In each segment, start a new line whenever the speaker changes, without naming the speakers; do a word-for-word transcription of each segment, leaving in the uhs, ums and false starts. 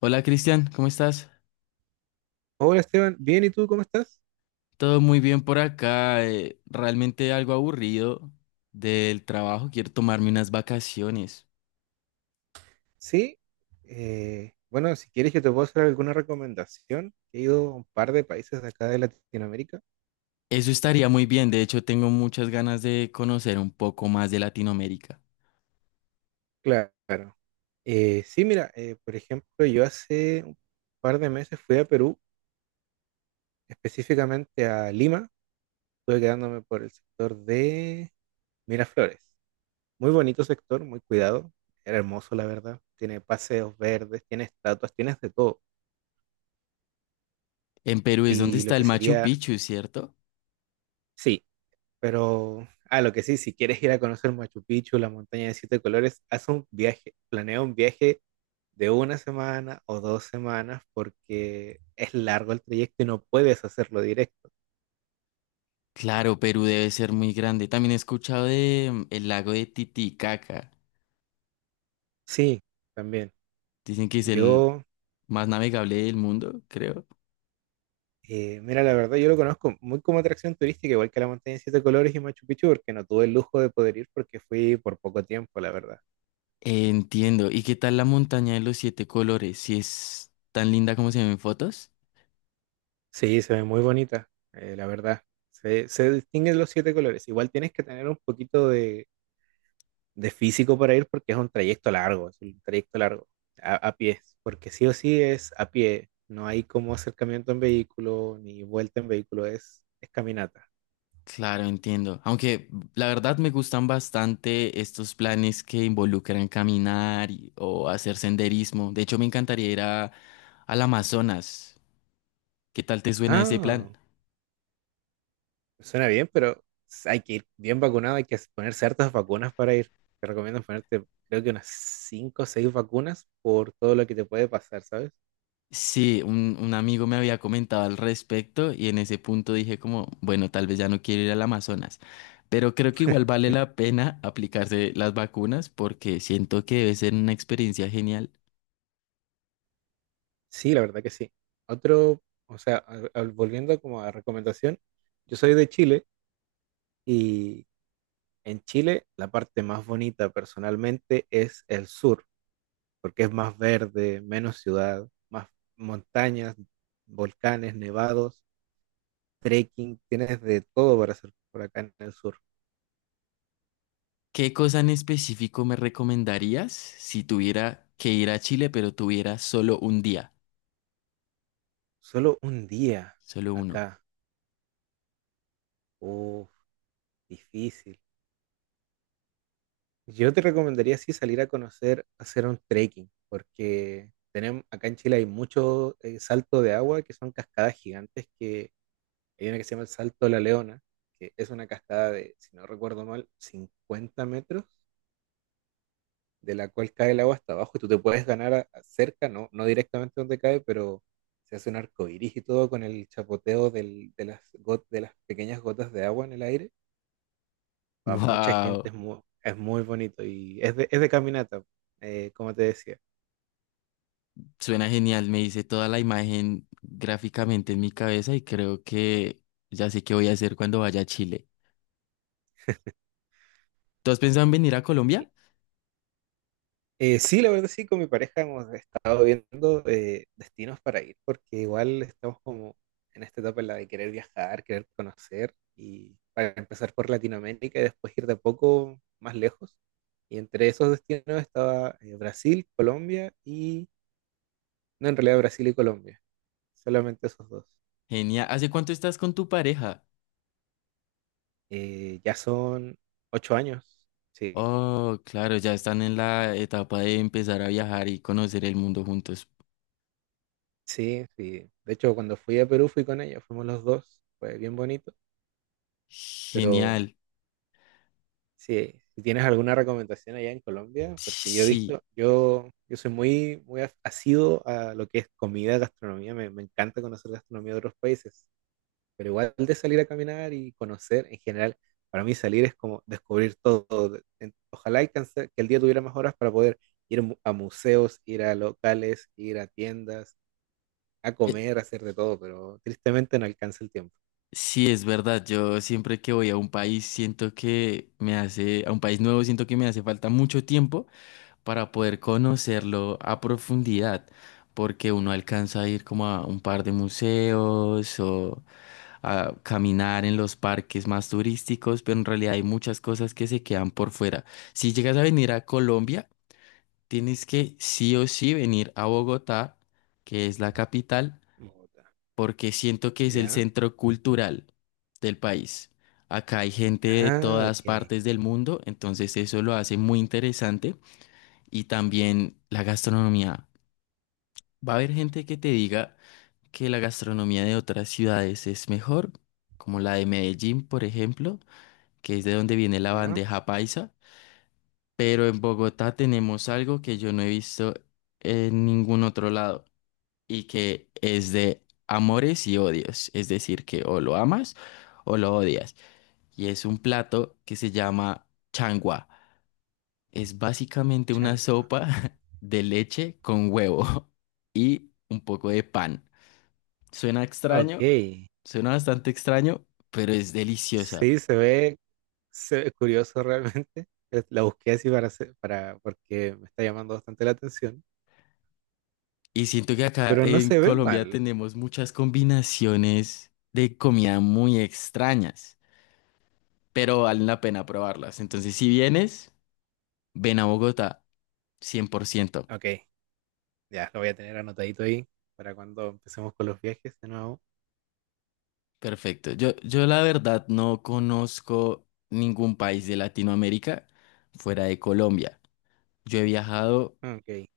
Hola Cristian, ¿cómo estás?
Hola Esteban, bien, ¿y tú cómo estás?
Todo muy bien por acá. Eh, realmente algo aburrido del trabajo. Quiero tomarme unas vacaciones.
Sí, eh, bueno, si quieres yo te puedo hacer alguna recomendación. He ido a un par de países de acá de Latinoamérica.
Eso estaría muy bien. De hecho, tengo muchas ganas de conocer un poco más de Latinoamérica.
Claro. Eh, sí, mira, eh, por ejemplo, yo hace un par de meses fui a Perú, específicamente a Lima. Estuve quedándome por el sector de Miraflores. Muy bonito sector, muy cuidado. Era hermoso, la verdad. Tiene paseos verdes, tiene estatuas, tienes de todo.
En Perú es donde
Y
está
lo que
el Machu
sería,
Picchu, ¿cierto?
sí. Pero, ah, lo que sí, si quieres ir a conocer Machu Picchu, la montaña de siete colores, haz un viaje, planea un viaje de una semana o dos semanas porque es largo el trayecto y no puedes hacerlo directo.
Claro, Perú debe ser muy grande. También he escuchado de mm, el lago de Titicaca.
Sí, también.
Dicen que es el
Yo,
más navegable del mundo, creo.
eh, mira, la verdad, yo lo conozco muy como atracción turística, igual que la montaña de siete colores y Machu Picchu, porque no tuve el lujo de poder ir porque fui por poco tiempo, la verdad.
Entiendo. ¿Y qué tal la montaña de los siete colores? Si es tan linda como se ven en fotos.
Sí, se ve muy bonita, eh, la verdad. Se, se distinguen los siete colores. Igual tienes que tener un poquito de de físico para ir porque es un trayecto largo, es un trayecto largo a, a pie, porque sí o sí es a pie, no hay como acercamiento en vehículo ni vuelta en vehículo, es, es caminata.
Claro, entiendo. Aunque la verdad me gustan bastante estos planes que involucran caminar y- o hacer senderismo. De hecho, me encantaría ir a, al Amazonas. ¿Qué tal te suena ese plan?
Ah, suena bien, pero hay que ir bien vacunado, hay que poner ciertas vacunas para ir. Te recomiendo ponerte, creo que unas cinco o seis vacunas por todo lo que te puede pasar, ¿sabes?
Sí, un, un amigo me había comentado al respecto y en ese punto dije como, bueno, tal vez ya no quiero ir al Amazonas, pero creo que igual vale la pena aplicarse las vacunas porque siento que debe ser una experiencia genial.
Sí, la verdad que sí. Otro, o sea, al- al- volviendo como a recomendación, yo soy de Chile y En Chile, la parte más bonita personalmente es el sur, porque es más verde, menos ciudad, más montañas, volcanes, nevados, trekking, tienes de todo para hacer por acá en el sur.
¿Qué cosa en específico me recomendarías si tuviera que ir a Chile, pero tuviera solo un día?
Solo un día
Solo uno.
acá, uff, difícil. Yo te recomendaría sí salir a conocer, hacer un trekking, porque tenemos, acá en Chile hay mucho eh, salto de agua que son cascadas gigantes. Que Hay una que se llama el Salto de la Leona, que es una cascada de, si no recuerdo mal, 50 metros, de la cual cae el agua hasta abajo y tú te puedes ganar a- a cerca, no, no directamente donde cae, pero se hace un arco iris y todo con el chapoteo del- de, las got- de las pequeñas gotas de agua en el aire. Para mucha gente
Wow,
es muy, es muy bonito y es de, es de caminata, eh, como te decía.
suena genial, me hice toda la imagen gráficamente en mi cabeza y creo que ya sé qué voy a hacer cuando vaya a Chile. ¿Tú has pensado en venir a Colombia?
Eh, sí, la verdad sí, con mi pareja hemos estado viendo eh, destinos para ir, porque igual estamos como en esta etapa en la de querer viajar, querer conocer, y para empezar por Latinoamérica y después ir de a poco más lejos. Y entre esos destinos estaba eh, Brasil, Colombia y, no, en realidad Brasil y Colombia, solamente esos dos.
Genial. ¿Hace cuánto estás con tu pareja?
Eh, ya son ocho años, sí,
Oh, claro, ya están en la etapa de empezar a viajar y conocer el mundo juntos.
sí, sí. De hecho, cuando fui a Perú fui con ella, fuimos los dos, fue bien bonito, pero.
Genial.
Sí, si tienes alguna recomendación allá en Colombia, porque yo he
Sí,
visto, yo, yo soy muy, muy af- asiduo a lo que es comida, gastronomía, me, me encanta conocer gastronomía de otros países, pero igual de salir a caminar y conocer en general, para mí salir es como descubrir todo. de- en- Ojalá y canse- que el día tuviera más horas para poder ir mu- a museos, ir a locales, ir a tiendas, a
eh,
comer, a hacer de todo, pero tristemente no alcanza el tiempo.
sí, es verdad. Yo siempre que voy a un país siento que me hace, a un país nuevo siento que me hace falta mucho tiempo, para poder conocerlo a profundidad, porque uno alcanza a ir como a un par de museos o a caminar en los parques más turísticos, pero en realidad hay muchas cosas que se quedan por fuera. Si llegas a venir a Colombia, tienes que sí o sí venir a Bogotá, que es la capital,
Mota.
porque siento que es el
¿Ya?
centro cultural del país. Acá hay gente de
Ah,
todas
ok.
partes del mundo, entonces eso lo hace muy interesante. Y también la gastronomía. Va a haber gente que te diga que la gastronomía de otras ciudades es mejor, como la de Medellín, por ejemplo, que es de donde viene la
¿Ya?
bandeja paisa, pero en Bogotá tenemos algo que yo no he visto en ningún otro lado y que es de amores y odios, es decir, que o lo amas o lo odias. Y es un plato que se llama changua. Es básicamente una
Changua.
sopa de leche con huevo y un poco de pan. Suena
Ok.
extraño, suena bastante extraño, pero es deliciosa.
Sí, se ve, se ve curioso realmente. Es- La busqué así para, hacer- para, porque me está llamando bastante la atención,
Y siento que acá
pero no
en
se ve
Colombia
mal.
tenemos muchas combinaciones de comida muy extrañas, pero valen la pena probarlas. Entonces, si vienes, ven a Bogotá, cien por ciento.
Ok, ya lo voy a tener anotadito ahí para cuando empecemos con los viajes de nuevo.
Perfecto. Yo, yo la verdad no conozco ningún país de Latinoamérica fuera de Colombia. Yo he viajado
Ok,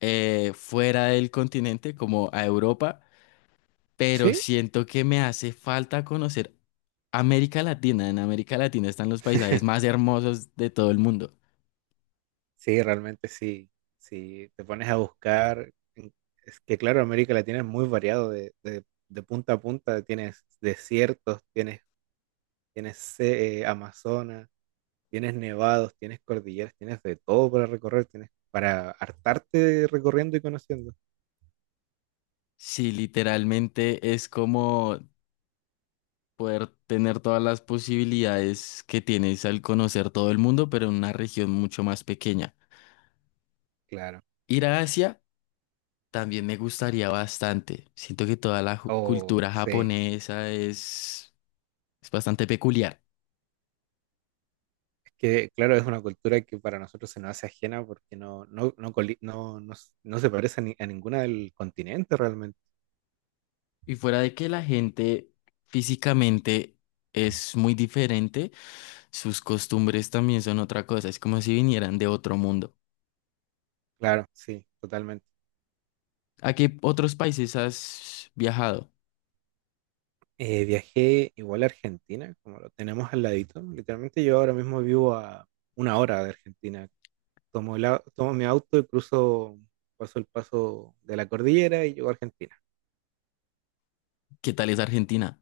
eh, fuera del continente, como a Europa, pero
sí,
siento que me hace falta conocer América Latina. En América Latina están los paisajes más hermosos de todo el mundo.
sí, realmente sí. Si te pones a buscar, en- es que claro, América Latina es muy variado de, de- de punta a punta. Tienes desiertos, tienes, tienes eh, Amazonas. Tienes nevados, tienes cordilleras, tienes de todo para recorrer, tienes para hartarte recorriendo y conociendo.
Sí, literalmente es como poder tener todas las posibilidades que tienes al conocer todo el mundo, pero en una región mucho más pequeña.
Claro.
Ir a Asia también me gustaría bastante. Siento que toda la ju-
Oh,
cultura
sí.
japonesa es, es bastante peculiar.
Es que, claro, es una cultura que para nosotros se nos hace ajena porque no, no, no, coli- no, no s- no se parece a, ni- a ninguna del continente realmente.
Y fuera de que la gente físicamente es muy diferente, sus costumbres también son otra cosa. Es como si vinieran de otro mundo.
Claro, sí, totalmente.
¿A qué otros países has viajado?
Eh, viajé igual a Argentina, como lo tenemos al ladito. Literalmente yo ahora mismo vivo a una hora de Argentina. Tomo, el au- tomo mi auto y cruzo, paso el paso de la cordillera y llego a Argentina.
¿Qué tal es Argentina?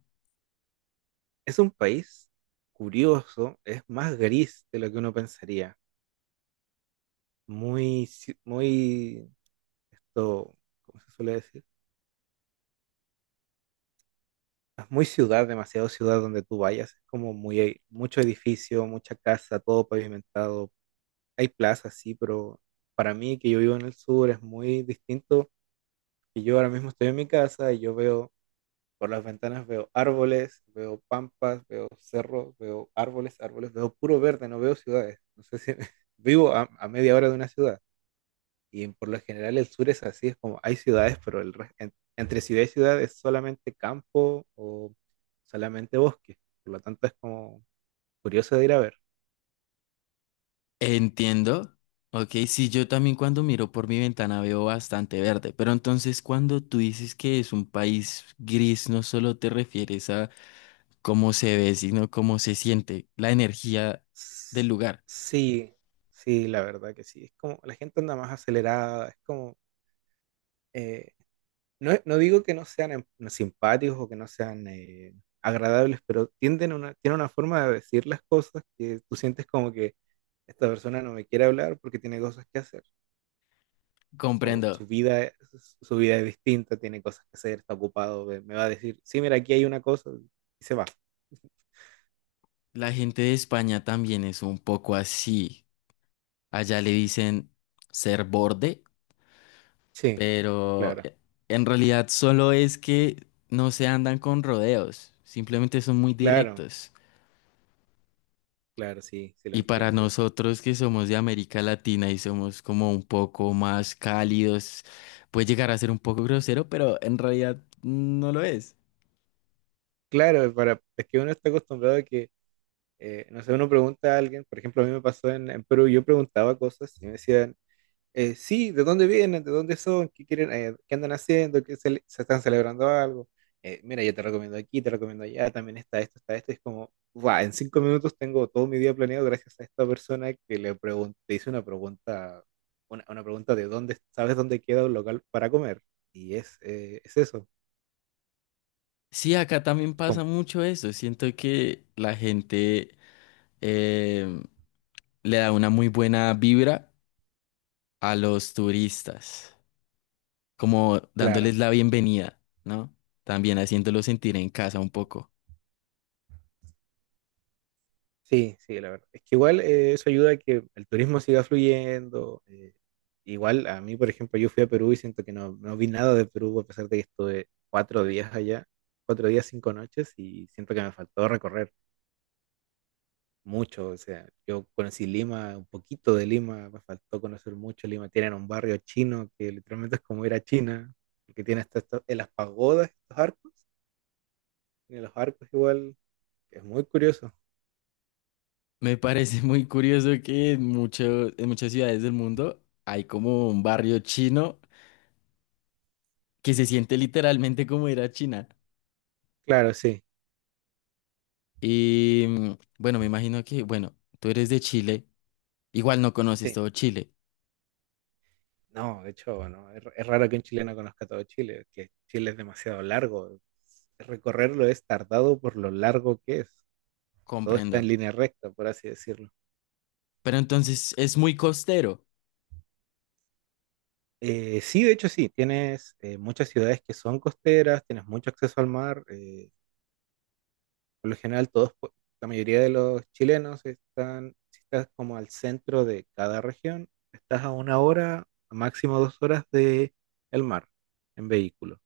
Es un país curioso, es más gris de lo que uno pensaría. Muy, ci- muy, esto, ¿cómo se suele decir? Es muy ciudad, demasiado ciudad donde tú vayas. Es como muy, e, mucho edificio, mucha casa, todo pavimentado. Hay plazas, sí, pero para mí que yo vivo en el sur es muy distinto. Y yo ahora mismo estoy en mi casa y yo veo Por las ventanas veo árboles, veo pampas, veo cerros, veo árboles, árboles, veo puro verde, no veo ciudades. No sé si vivo a, a media hora de una ciudad. Y por lo general el sur es así, es como hay ciudades, pero el, re- en- entre ciudad y ciudad es solamente campo o solamente bosque. Por lo tanto es como curioso de ir a ver.
Entiendo. Ok, sí, yo también cuando miro por mi ventana veo bastante verde, pero entonces cuando tú dices que es un país gris, no solo te refieres a cómo se ve, sino cómo se siente, la energía del
S-
lugar.
Sí, sí, la verdad que sí. Es como la gente anda más acelerada, es como eh, No, no digo que no sean em- simpáticos o que no sean eh, agradables, pero tienden a una, tienen una forma de decir las cosas que tú sientes como que esta persona no me quiere hablar porque tiene cosas que hacer, o
Comprendo.
su vida es, su vida es distinta, tiene cosas que hacer, está ocupado, me, me va a decir, sí, mira, aquí hay una cosa, y se va.
La gente de España también es un poco así. Allá le dicen ser borde,
Sí,
pero
claro,
eh, en realidad solo es que no se andan con rodeos, simplemente son muy
claro,
directos.
claro, sí, sí lo
Y para
entiendo igual.
nosotros que somos de América Latina y somos como un poco más cálidos, puede llegar a ser un poco grosero, pero en realidad no lo es.
Claro, para, es que uno está acostumbrado a que eh, no sé, uno pregunta a alguien, por ejemplo, a mí me pasó en, en Perú, yo preguntaba cosas y me decían, eh, sí, de dónde vienen, de dónde son, qué quieren, eh, qué andan haciendo, qué cele- se están celebrando algo. Eh, mira, yo te recomiendo aquí, te recomiendo allá, también está esto, está esto. Es como, va, en cinco minutos tengo todo mi día planeado gracias a esta persona que le pregunté, hice una pregunta, una, una pregunta de dónde, ¿sabes dónde queda un local para comer? Y es, eh, es eso.
Sí, acá también pasa
Como,
mucho eso. Siento que la gente em, le da una muy buena vibra a los turistas, como
claro.
dándoles la bienvenida, ¿no? También haciéndolos sentir en casa un poco.
Sí, sí, la verdad. Es que igual eh, eso ayuda a que el turismo siga fluyendo. eh, igual a mí, por ejemplo, yo fui a Perú y siento que no, no vi nada de Perú a pesar de que estuve cuatro días allá, cuatro días, cinco noches y siento que me faltó recorrer mucho. O sea, yo conocí Lima, un poquito de Lima, me faltó conocer mucho Lima. Tienen un barrio chino que literalmente es como ir a China, que tiene hasta esto- en las pagodas, estos arcos, en los arcos igual, es muy curioso.
Me parece muy curioso que en mucho- en muchas ciudades del mundo hay como un barrio chino que se siente literalmente como ir a China.
Claro, sí.
Y mm, bueno, me imagino que, bueno, tú eres de Chile, igual no conoces
Sí.
todo Chile,
No, de hecho, no, es, es raro que un chileno conozca todo Chile, que Chile es demasiado largo. Recorrerlo es tardado por lo largo que es. Todo está
comprendo.
en línea recta, por así decirlo.
Pero entonces es muy costero.
Eh, sí, de hecho sí, tienes eh, muchas ciudades que son costeras, tienes mucho acceso al mar. eh, por lo general, todos, pu- la mayoría de los chilenos están, si estás como al centro de cada región, estás a una hora, a máximo dos horas de el mar en vehículo.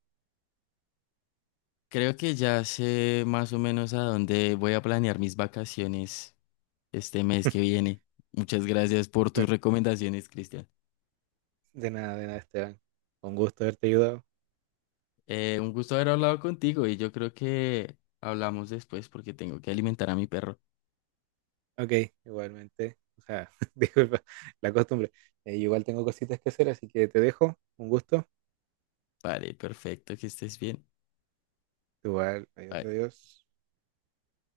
Creo que ya sé más o menos a dónde voy a planear mis vacaciones este mes que viene. Muchas gracias por tus
Claro.
recomendaciones, Cristian.
De nada, de nada, Esteban. Con gusto haberte ayudado.
Eh, un gusto haber hablado contigo y yo creo que hablamos después porque tengo que alimentar a mi perro.
Ok, igualmente. O sea, disculpa, la costumbre. Eh, igual tengo cositas que hacer, así que te dejo. Un gusto.
Vale, perfecto, que estés bien.
Igual, adiós,
Bye.
adiós.